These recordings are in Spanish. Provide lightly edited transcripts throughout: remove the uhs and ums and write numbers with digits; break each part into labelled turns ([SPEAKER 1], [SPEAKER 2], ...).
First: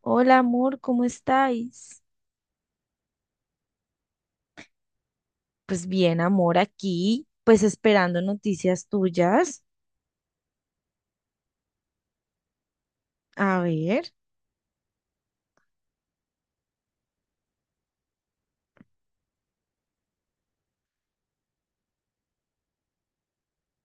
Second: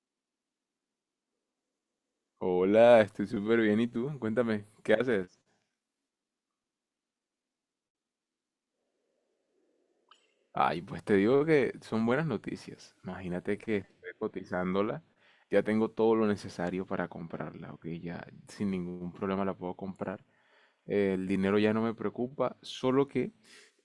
[SPEAKER 1] Hola amor, ¿cómo estáis?
[SPEAKER 2] Hola, estoy súper bien. ¿Y tú? Cuéntame, ¿qué haces?
[SPEAKER 1] Pues bien, amor, aquí, pues esperando noticias tuyas.
[SPEAKER 2] Ay, pues te digo que son buenas noticias. Imagínate
[SPEAKER 1] A
[SPEAKER 2] que
[SPEAKER 1] ver,
[SPEAKER 2] estoy cotizándola. Ya tengo todo lo necesario para comprarla, ¿ok? Ya sin ningún problema la puedo comprar. El dinero ya no me preocupa, solo que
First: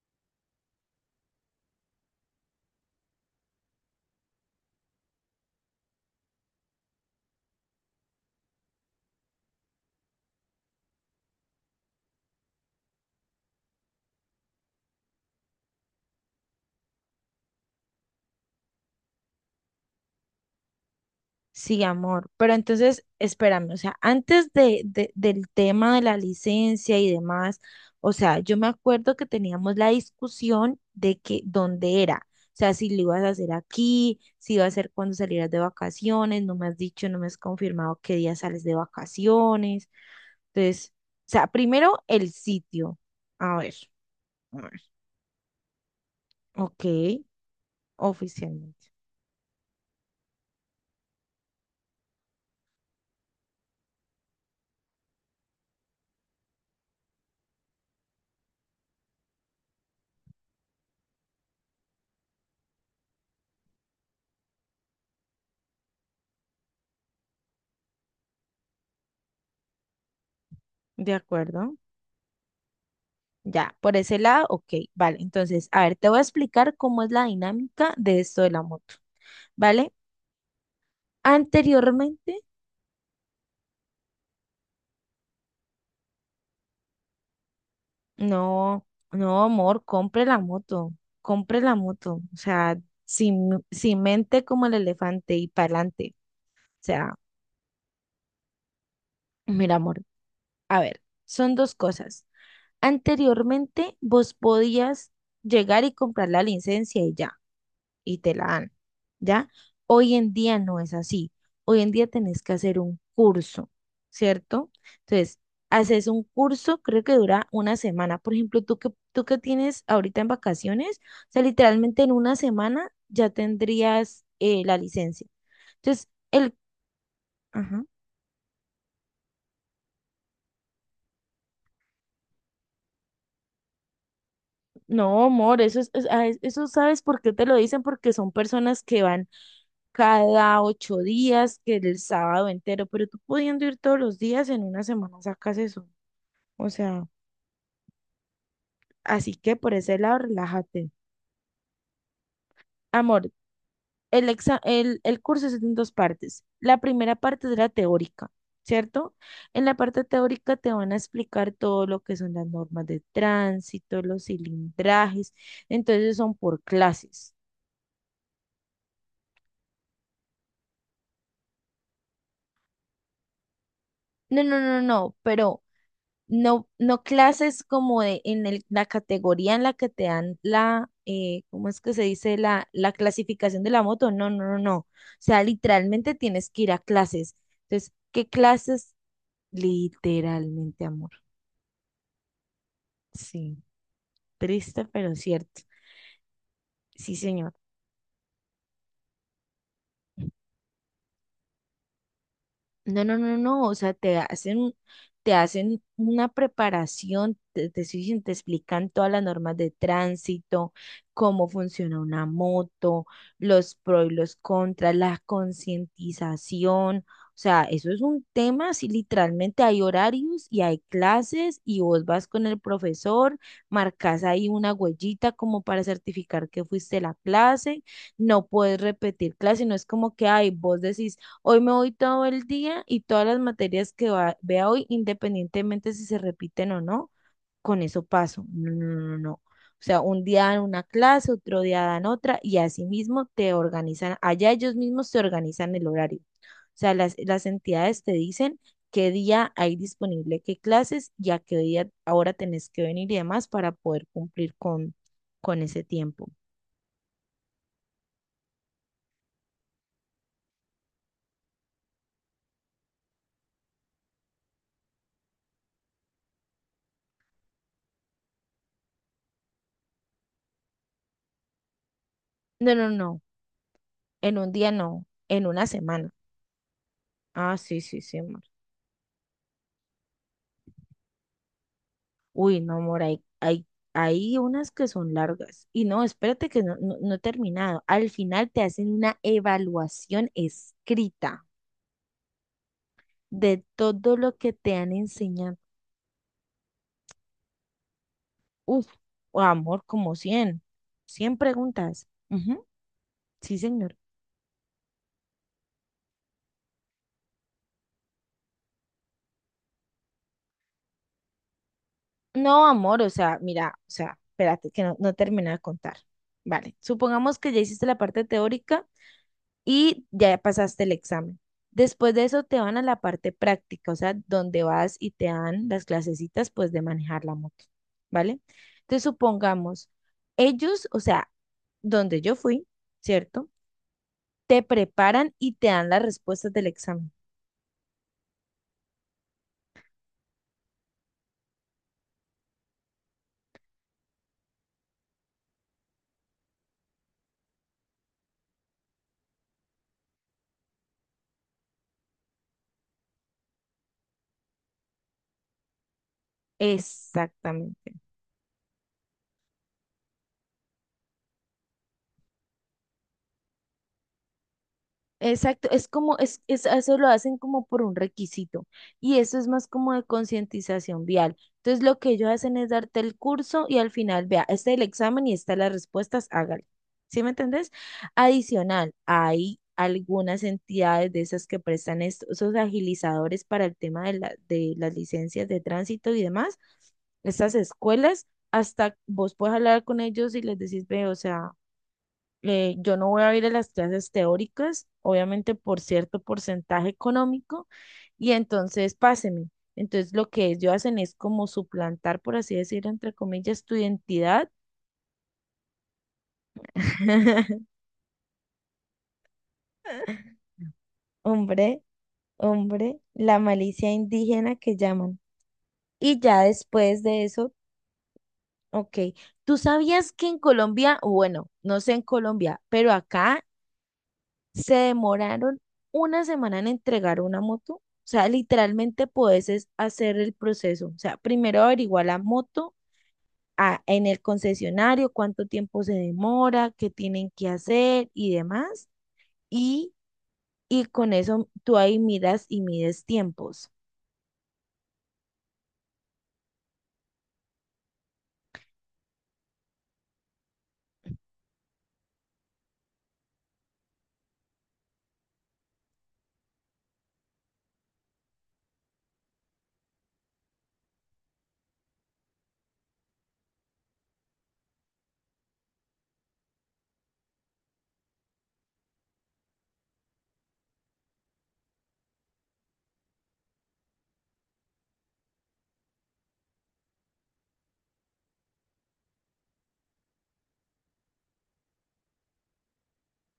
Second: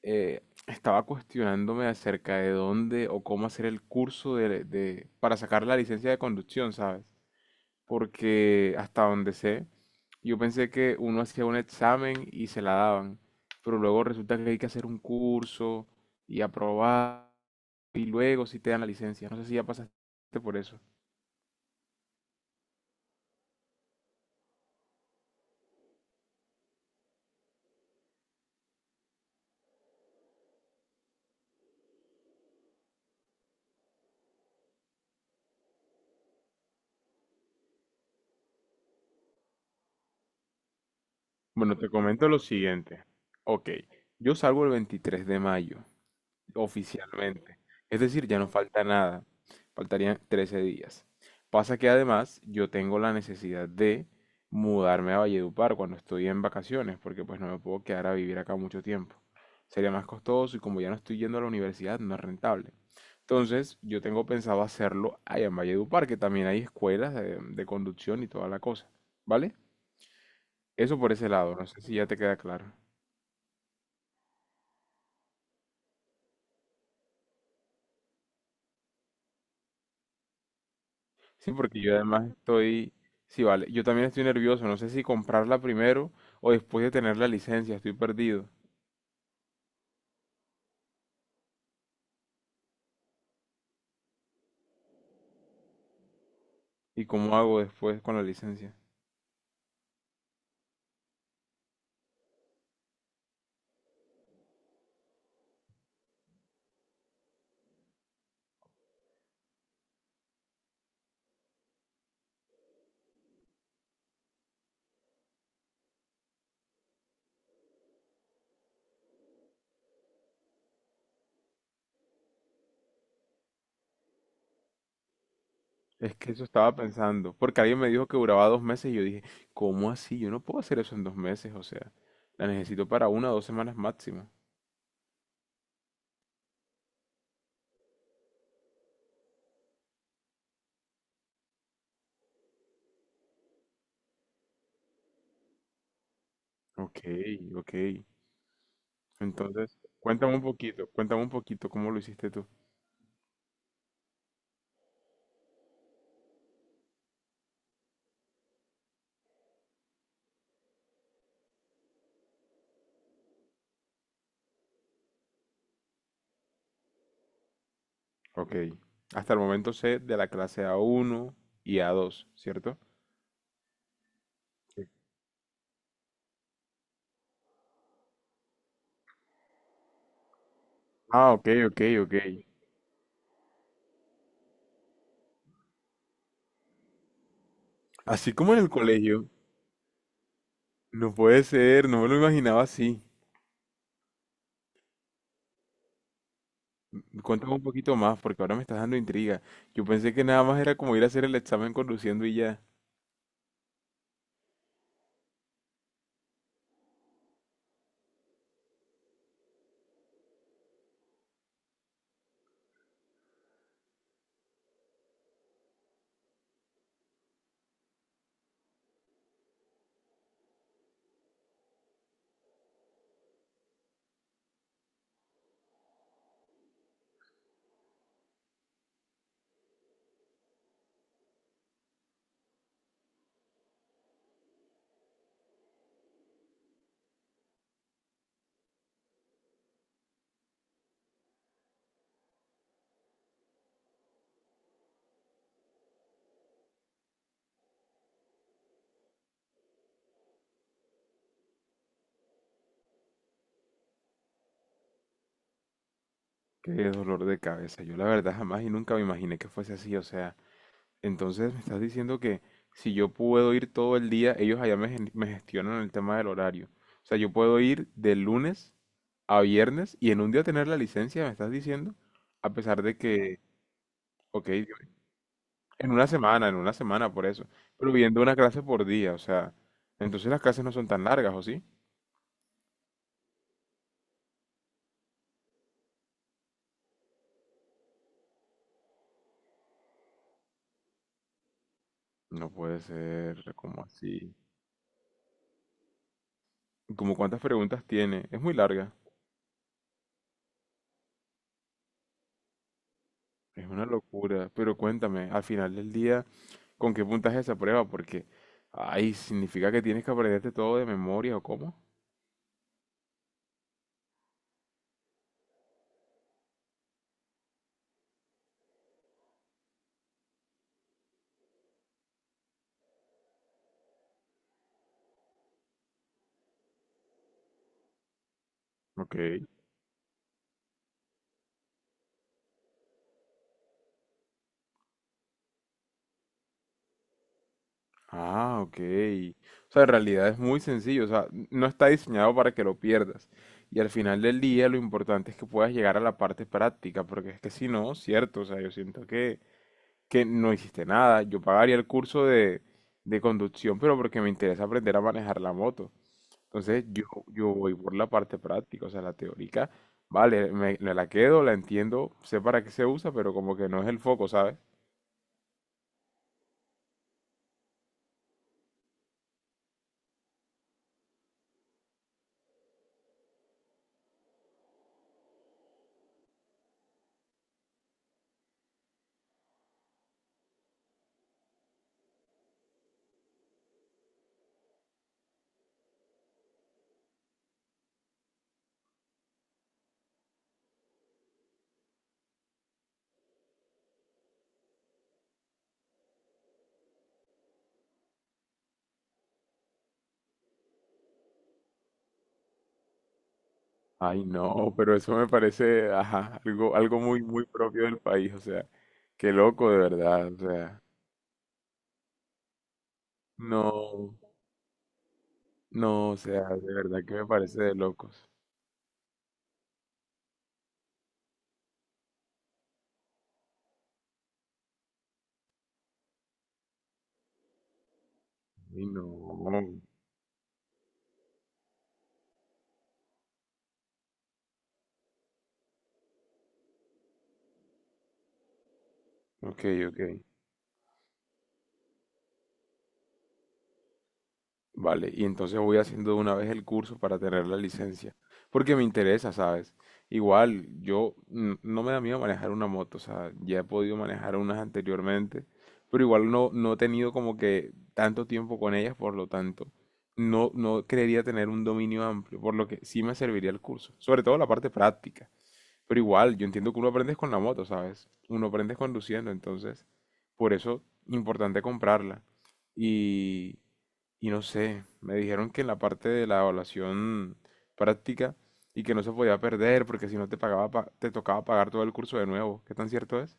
[SPEAKER 2] eh, estaba cuestionándome acerca de dónde o cómo hacer el curso para sacar la licencia de conducción, ¿sabes? Porque hasta donde sé, yo pensé que uno hacía un examen y se la daban, pero luego resulta que hay que hacer un curso y aprobar y luego si te dan la licencia. No sé si ya pasaste por eso.
[SPEAKER 1] sí, amor, pero entonces espérame, o sea, antes del tema de la licencia y demás, o sea, yo me acuerdo que teníamos la discusión de que dónde era, o sea, si lo ibas a hacer aquí, si iba a ser cuando salieras de vacaciones, no me has dicho, no me has confirmado qué día sales de vacaciones. Entonces, o sea,
[SPEAKER 2] Bueno, te
[SPEAKER 1] primero
[SPEAKER 2] comento
[SPEAKER 1] el
[SPEAKER 2] lo
[SPEAKER 1] sitio.
[SPEAKER 2] siguiente.
[SPEAKER 1] A
[SPEAKER 2] Ok,
[SPEAKER 1] ver.
[SPEAKER 2] yo
[SPEAKER 1] A
[SPEAKER 2] salgo el
[SPEAKER 1] ver,
[SPEAKER 2] 23 de mayo.
[SPEAKER 1] ok,
[SPEAKER 2] Oficialmente. Es decir, ya no falta
[SPEAKER 1] oficialmente.
[SPEAKER 2] nada. Faltarían 13 días. Pasa que además yo tengo la necesidad de mudarme a Valledupar cuando estoy en vacaciones, porque pues no me puedo quedar a vivir acá mucho tiempo. Sería más costoso y como ya no estoy yendo a la universidad, no es rentable. Entonces, yo tengo pensado hacerlo allá en Valledupar, que también hay escuelas de conducción y toda la cosa. ¿Vale? Eso
[SPEAKER 1] De
[SPEAKER 2] por ese lado, no
[SPEAKER 1] acuerdo.
[SPEAKER 2] sé si ya te queda claro.
[SPEAKER 1] Ya, por ese lado, ok, vale. Entonces, a ver, te voy a explicar cómo es la dinámica de esto de la moto, ¿vale?
[SPEAKER 2] Sí, porque yo además
[SPEAKER 1] Anteriormente,
[SPEAKER 2] estoy, sí, vale, yo también estoy nervioso, no sé si comprarla primero o después de tener la licencia, estoy perdido.
[SPEAKER 1] no, no, amor, compre la moto, compre la moto. O sea, sin mente como el elefante y para adelante. O
[SPEAKER 2] ¿Y
[SPEAKER 1] sea,
[SPEAKER 2] cómo hago después con la licencia?
[SPEAKER 1] mira, amor, a ver, son dos cosas. Anteriormente, vos podías llegar y comprar la licencia y ya. Y te la dan, ¿ya? Hoy en día no es así. Hoy en día tenés que hacer un curso, ¿cierto? Entonces, haces un curso, creo que dura una semana. Por ejemplo, tú que tienes ahorita en vacaciones, o sea, literalmente en una semana ya tendrías la licencia. Entonces,
[SPEAKER 2] Es que eso estaba pensando, porque alguien
[SPEAKER 1] ajá.
[SPEAKER 2] me dijo que duraba dos meses y yo dije, ¿cómo así? Yo no puedo hacer eso en dos meses, o sea, la necesito para una o dos semanas máximo.
[SPEAKER 1] No, amor, eso es- ah, es- eso sabes por qué te lo dicen, porque son personas que van cada 8 días, que el sábado entero, pero tú pudiendo ir todos los días, en una semana sacas eso. O
[SPEAKER 2] Ok,
[SPEAKER 1] sea,
[SPEAKER 2] ok.
[SPEAKER 1] así que por
[SPEAKER 2] Entonces,
[SPEAKER 1] ese lado, relájate.
[SPEAKER 2] cuéntame un poquito cómo lo hiciste tú.
[SPEAKER 1] Amor, el curso es en dos partes. La primera parte es la teórica, ¿cierto? En la parte teórica te van a explicar todo lo que son las normas de tránsito, los cilindrajes. Entonces son por clases.
[SPEAKER 2] Ok, hasta el momento sé de la clase a uno y a dos, ¿cierto?
[SPEAKER 1] No, no, no,
[SPEAKER 2] Sí.
[SPEAKER 1] no, pero no, no clases como la categoría en la que te dan la,
[SPEAKER 2] Ah,
[SPEAKER 1] ¿cómo es que se
[SPEAKER 2] ok.
[SPEAKER 1] dice? La clasificación de la moto. No, no, no, no. O sea, literalmente tienes que ir a clases. Entonces, ¿qué
[SPEAKER 2] Así como en el
[SPEAKER 1] clases?
[SPEAKER 2] colegio,
[SPEAKER 1] Literalmente, amor.
[SPEAKER 2] no puede ser, no me lo imaginaba así.
[SPEAKER 1] Sí, triste, pero cierto. Sí, señor.
[SPEAKER 2] Cuéntame un poquito más, porque ahora me estás dando intriga. Yo pensé que nada más era como ir a hacer el examen conduciendo y ya.
[SPEAKER 1] No, no, no, no, o sea, te hacen una preparación, te explican todas las normas de tránsito, cómo funciona una moto, los pros y los contras, la concientización, o sea, eso es un tema, si literalmente hay horarios y hay clases y vos vas con el profesor, marcas ahí una huellita como para certificar que fuiste a la clase, no puedes repetir clase, no es como que, ay, vos decís hoy me voy todo el día y todas las materias que vea hoy, independientemente si se repiten o no, con eso paso. No, no, no, no, no. O sea, un día dan una clase, otro día dan otra y así mismo te organizan, allá ellos mismos te organizan el horario. O sea, las entidades te dicen qué día hay disponible qué clases y a qué día ahora tenés que venir y demás para poder cumplir con ese tiempo.
[SPEAKER 2] Qué dolor de cabeza. Yo la verdad jamás y nunca me imaginé que fuese así. O sea, entonces me estás diciendo que si yo puedo ir todo el día, ellos allá me gestionan el tema del horario. O sea, yo puedo ir de lunes a viernes y en un día tener la licencia, me estás diciendo, a
[SPEAKER 1] No,
[SPEAKER 2] pesar
[SPEAKER 1] no,
[SPEAKER 2] de
[SPEAKER 1] no,
[SPEAKER 2] que,
[SPEAKER 1] en
[SPEAKER 2] ok.
[SPEAKER 1] un día no, en una
[SPEAKER 2] En una
[SPEAKER 1] semana.
[SPEAKER 2] semana, por eso.
[SPEAKER 1] Ah, sí,
[SPEAKER 2] Pero
[SPEAKER 1] sí, sí.
[SPEAKER 2] viendo una clase por día, o sea, entonces las clases no son tan largas, ¿o sí?
[SPEAKER 1] Uy, no, amor, hay unas que son largas. Y no, espérate que no, no, no he terminado. Al final te hacen una evaluación escrita
[SPEAKER 2] ¿No puede ser,
[SPEAKER 1] de
[SPEAKER 2] como
[SPEAKER 1] todo
[SPEAKER 2] así?
[SPEAKER 1] lo que te han enseñado.
[SPEAKER 2] ¿Como cuántas preguntas tiene? Es muy
[SPEAKER 1] Uf,
[SPEAKER 2] larga,
[SPEAKER 1] amor, como cien preguntas. Ujú, sí,
[SPEAKER 2] es una
[SPEAKER 1] señor.
[SPEAKER 2] locura. Pero cuéntame, al final del día, ¿con qué puntaje esa prueba? Porque, ay, ¿significa que tienes que aprenderte todo de memoria o cómo?
[SPEAKER 1] No, amor, o sea, mira, o sea, espérate que no, no terminé de contar. Vale, supongamos que ya hiciste la parte teórica y ya pasaste el examen. Después de eso te van a la parte práctica, o sea, donde vas y te dan las clasecitas pues de manejar la moto, ¿vale? Entonces
[SPEAKER 2] Ok.
[SPEAKER 1] supongamos, ellos, o sea, donde yo fui, ¿cierto? Te preparan y te dan las respuestas del examen.
[SPEAKER 2] Ah, ok. O sea, en realidad es muy sencillo. O sea, no está diseñado para que lo pierdas. Y al final del día lo importante es que puedas llegar a la parte práctica, porque es que si no, cierto, o sea, yo siento que no hiciste nada. Yo pagaría el curso de conducción, pero porque me interesa aprender a manejar la moto. Entonces yo voy
[SPEAKER 1] Exactamente.
[SPEAKER 2] por la parte práctica, o sea, la teórica, vale, me la quedo, la entiendo, sé para qué se usa, pero como que no es el foco, ¿sabes?
[SPEAKER 1] Exacto, es como, eso lo hacen como por un requisito y eso es más como de concientización vial. Entonces lo que ellos hacen es darte el curso y al final, vea, este es el examen y estas las respuestas, hágale. ¿Sí me entendés? Adicional, hay algunas entidades de esas que prestan estos, esos agilizadores para el tema de las licencias de tránsito y demás, estas escuelas, hasta vos puedes hablar con ellos y les decís, ve, o sea yo no voy a ir a las clases teóricas, obviamente por cierto porcentaje económico, y entonces páseme. Entonces lo que ellos hacen es como suplantar, por así decirlo, entre comillas, tu
[SPEAKER 2] Ay,
[SPEAKER 1] identidad.
[SPEAKER 2] no, pero eso me parece, ajá, algo muy, muy propio del país, o sea, qué loco de verdad, o sea,
[SPEAKER 1] Hombre, hombre, la malicia
[SPEAKER 2] no,
[SPEAKER 1] indígena que llaman.
[SPEAKER 2] no, o
[SPEAKER 1] Y ya
[SPEAKER 2] sea, de verdad
[SPEAKER 1] después
[SPEAKER 2] que
[SPEAKER 1] de
[SPEAKER 2] me
[SPEAKER 1] eso,
[SPEAKER 2] parece de locos.
[SPEAKER 1] ok, ¿tú sabías que en Colombia, o bueno, no sé en Colombia, pero acá se demoraron una semana en entregar una moto? O sea,
[SPEAKER 2] Y
[SPEAKER 1] literalmente
[SPEAKER 2] no,
[SPEAKER 1] puedes es hacer el proceso. O sea, primero averiguar la moto en el concesionario, cuánto tiempo se demora, qué tienen que hacer y demás.
[SPEAKER 2] ok,
[SPEAKER 1] Y,
[SPEAKER 2] ok.
[SPEAKER 1] y con eso tú ahí miras y mides tiempos.
[SPEAKER 2] Vale, y entonces voy haciendo de una vez el curso para tener la licencia, porque me interesa, ¿sabes? Igual, yo no me da miedo manejar una moto, o sea, ya he podido manejar unas anteriormente, pero igual no, no he tenido como que tanto tiempo con ellas, por lo tanto, no creería tener un dominio amplio, por lo que sí me serviría el curso, sobre todo la parte práctica, pero igual, yo entiendo que uno aprende es con la moto, ¿sabes? Uno aprende es conduciendo, entonces, por eso, importante comprarla. Y, y no sé, me dijeron que en la parte de la evaluación práctica y que no se podía perder porque si no te pagaba, te tocaba pagar todo el curso de nuevo. ¿Qué tan cierto es?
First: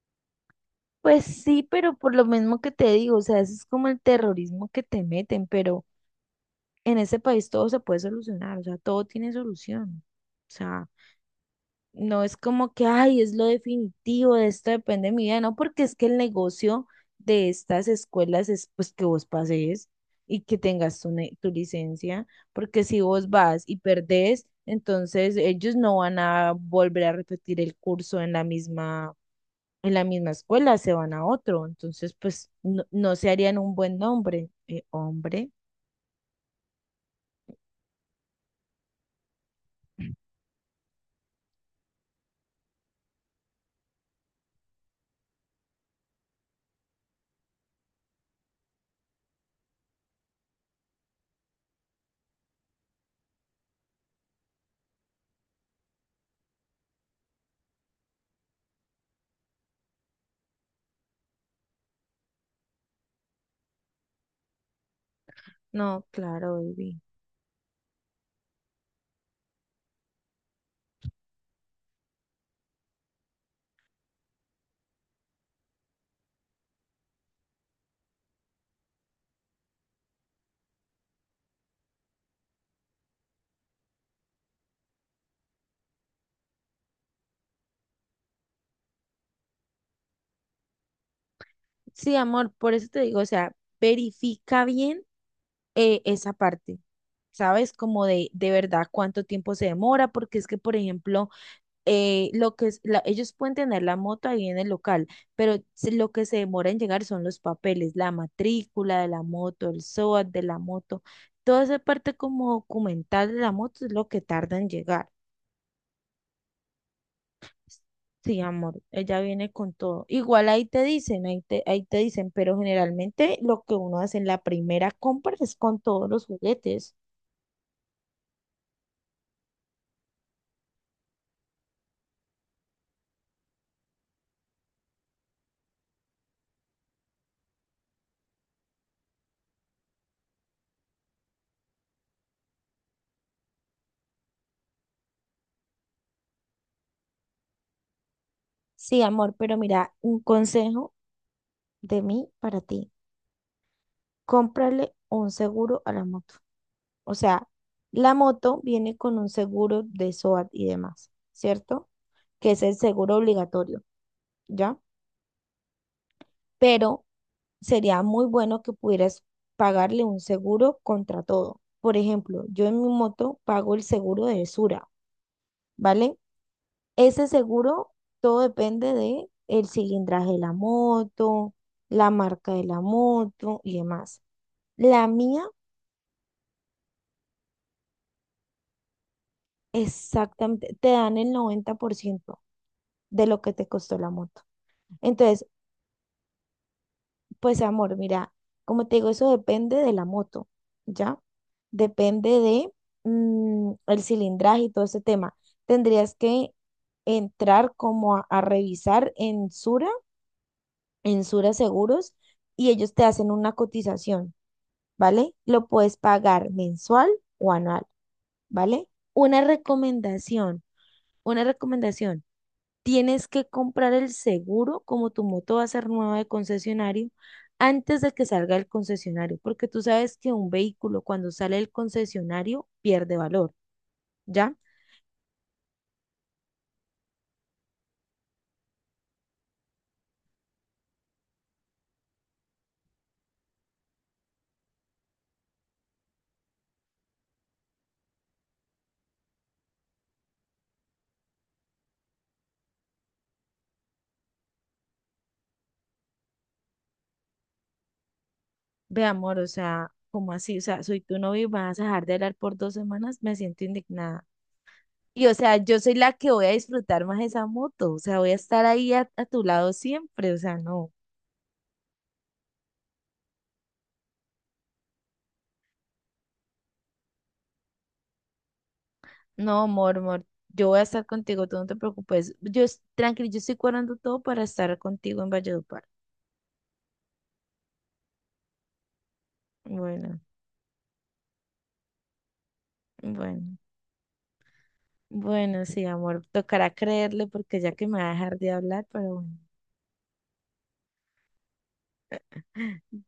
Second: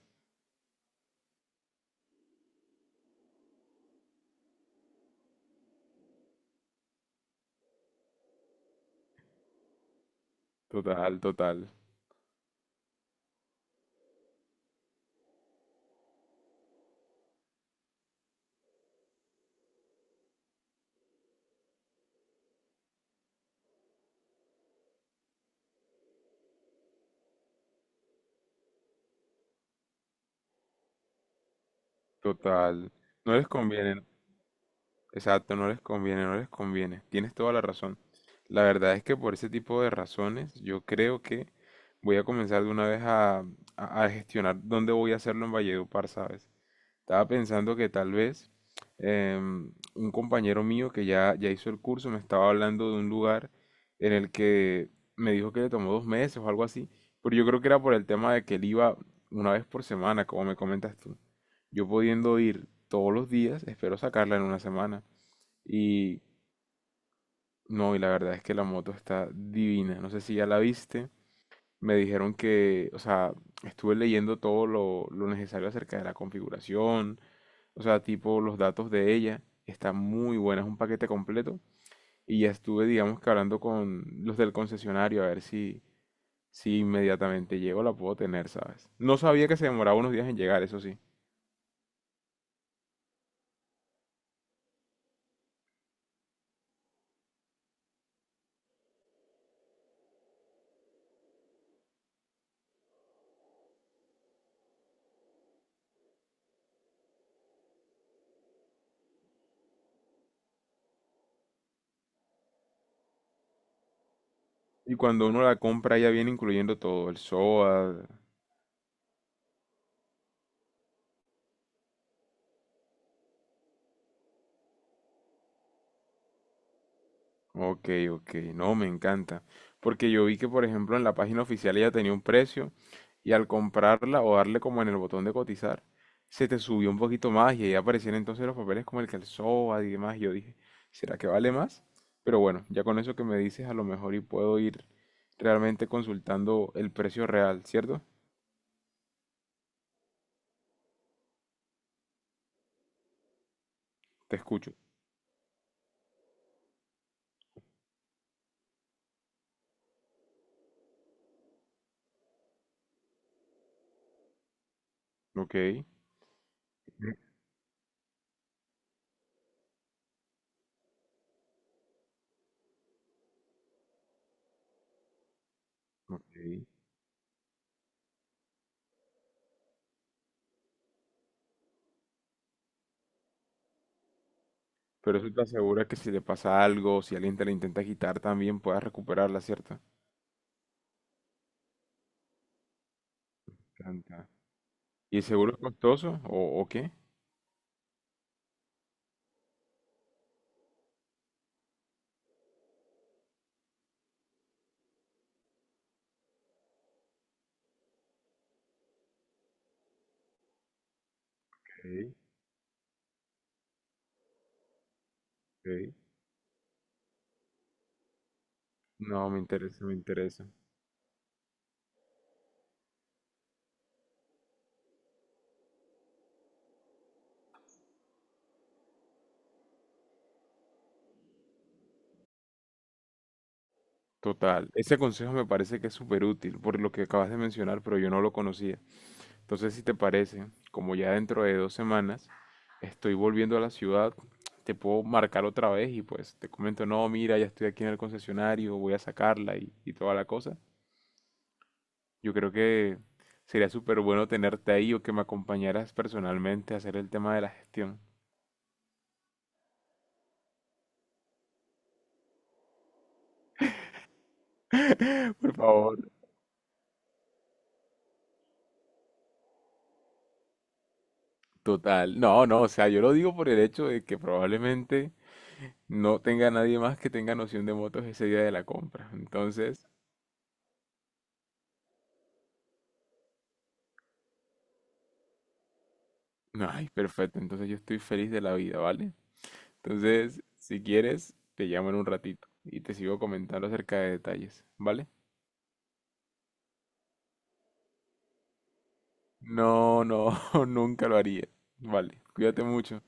[SPEAKER 1] Pues sí, pero por lo mismo que te digo, o sea, eso es como el terrorismo que te meten, pero en ese país todo se puede solucionar, o sea, todo tiene solución. O sea,
[SPEAKER 2] Total, total,
[SPEAKER 1] no es como que, ay, es lo definitivo, de esto depende de mi vida, no, porque es que el negocio de estas escuelas es pues que vos pases y que tengas tu licencia, porque si vos vas y perdés, entonces ellos no van a volver a repetir el curso en la misma escuela, se van a otro, entonces pues no,
[SPEAKER 2] total.
[SPEAKER 1] no se
[SPEAKER 2] No les
[SPEAKER 1] harían un buen
[SPEAKER 2] conviene.
[SPEAKER 1] nombre, hombre.
[SPEAKER 2] Exacto, no les conviene, no les conviene. Tienes toda la razón. La verdad es que por ese tipo de razones yo creo que voy a comenzar de una vez a gestionar dónde voy a hacerlo en Valledupar, ¿sabes? Estaba pensando que tal vez un compañero mío que ya hizo el curso me estaba hablando de un lugar en el que me dijo que le tomó dos meses o algo así, pero yo creo que era por el tema de que él iba una vez por semana, como me comentas tú. Yo pudiendo ir todos los días, espero sacarla en una semana.
[SPEAKER 1] No,
[SPEAKER 2] Y
[SPEAKER 1] claro, baby.
[SPEAKER 2] no, y la verdad es que la moto está divina. No sé si ya la viste. Me dijeron que, o sea, estuve leyendo todo lo necesario acerca de la configuración, o sea, tipo los datos de ella. Está muy buena, es un paquete completo. Y ya estuve, digamos que hablando con los del concesionario a ver si, si inmediatamente llego la puedo tener, ¿sabes? No sabía que se demoraba unos días en llegar, eso sí.
[SPEAKER 1] Sí, amor, por eso te digo, o sea, verifica bien esa parte, ¿sabes? Como de verdad cuánto tiempo se demora, porque es que, por ejemplo, lo que es ellos pueden tener la moto ahí en el local, pero lo que se demora en llegar son los papeles, la matrícula de la moto, el SOAT de la moto, toda esa parte como documental de la moto es lo que tarda en
[SPEAKER 2] Y
[SPEAKER 1] llegar.
[SPEAKER 2] cuando uno la compra ya viene incluyendo todo, el SOAT.
[SPEAKER 1] Sí, amor, ella viene con todo. Igual ahí te dicen, ahí te dicen, pero generalmente lo que uno hace en la primera compra es con todos los juguetes.
[SPEAKER 2] Ok, ok, no, me encanta. Porque yo vi que, por ejemplo, en la página oficial ella tenía un precio y al comprarla o darle como en el botón de cotizar, se te subió un poquito más y ahí aparecían entonces los papeles como el que el calzón y demás. Y yo dije, ¿será que vale más? Pero bueno, ya con eso que me dices, a lo mejor y puedo ir realmente consultando el precio real, ¿cierto?
[SPEAKER 1] Sí, amor, pero mira, un consejo de mí para ti.
[SPEAKER 2] Te escucho.
[SPEAKER 1] Cómprale un seguro a la moto. O sea, la moto viene con un seguro de SOAT y demás, ¿cierto? Que es el seguro obligatorio, ¿ya?
[SPEAKER 2] Ok,
[SPEAKER 1] Pero sería muy bueno que pudieras pagarle un seguro contra todo. Por ejemplo, yo en mi moto pago el seguro de Sura, ¿vale?
[SPEAKER 2] ok.
[SPEAKER 1] Ese seguro, todo depende de el cilindraje de la moto, la marca de la moto y demás. La
[SPEAKER 2] Pero eso te
[SPEAKER 1] mía,
[SPEAKER 2] asegura que si le pasa algo, si alguien te la intenta quitar, también puedas recuperarla, ¿cierto?
[SPEAKER 1] exactamente, te dan el 90% de lo que te costó la moto.
[SPEAKER 2] ¿Y el
[SPEAKER 1] Entonces,
[SPEAKER 2] seguro es costoso o qué?
[SPEAKER 1] pues amor, mira, como te digo, eso depende de la moto, ¿ya? Depende de el cilindraje y todo ese tema. Tendrías que entrar como a revisar en Sura
[SPEAKER 2] Ok,
[SPEAKER 1] Seguros y ellos te hacen una cotización, ¿vale? Lo
[SPEAKER 2] ok.
[SPEAKER 1] puedes pagar mensual o anual, ¿vale?
[SPEAKER 2] No, me
[SPEAKER 1] Una
[SPEAKER 2] interesa, me interesa.
[SPEAKER 1] recomendación, una recomendación. Tienes que comprar el seguro, como tu moto va a ser nueva de concesionario, antes de que salga el concesionario, porque tú sabes que un vehículo cuando sale del concesionario pierde valor, ¿ya?
[SPEAKER 2] Total. Ese consejo me parece que es súper útil por lo que acabas de mencionar, pero yo no lo conocía. Entonces, si te parece, como ya dentro de dos semanas estoy volviendo a la ciudad, te puedo marcar otra vez y pues te comento, no, mira, ya estoy aquí en el concesionario, voy a sacarla y toda la cosa. Yo creo que sería súper bueno tenerte ahí o que me acompañaras personalmente a hacer el tema de la gestión.
[SPEAKER 1] Ve, amor, o sea, como así? O sea, soy tu novio y vas a dejar de hablar por 2 semanas, me siento indignada. Y o
[SPEAKER 2] Por
[SPEAKER 1] sea, yo soy
[SPEAKER 2] favor.
[SPEAKER 1] la que voy a disfrutar más esa moto, o sea, voy a estar ahí a tu lado siempre, o sea, no,
[SPEAKER 2] Total, no, no, o sea, yo lo digo por el hecho de que probablemente no tenga nadie más que tenga noción de motos ese día de la compra.
[SPEAKER 1] no,
[SPEAKER 2] Entonces,
[SPEAKER 1] amor, amor, yo voy a estar contigo, tú no te preocupes, tranquilo, yo estoy cuadrando todo para estar contigo en Valledupar.
[SPEAKER 2] ay, perfecto, entonces yo estoy feliz de la vida, ¿vale?
[SPEAKER 1] Bueno,
[SPEAKER 2] Entonces, si quieres, te llamo en un ratito y te sigo
[SPEAKER 1] bueno,
[SPEAKER 2] comentando acerca de detalles, ¿vale?
[SPEAKER 1] bueno, sí, amor, tocará creerle porque ya que me va a dejar de hablar, pero
[SPEAKER 2] No, no, nunca lo haría, ¿vale? Cuídate
[SPEAKER 1] bueno.
[SPEAKER 2] mucho.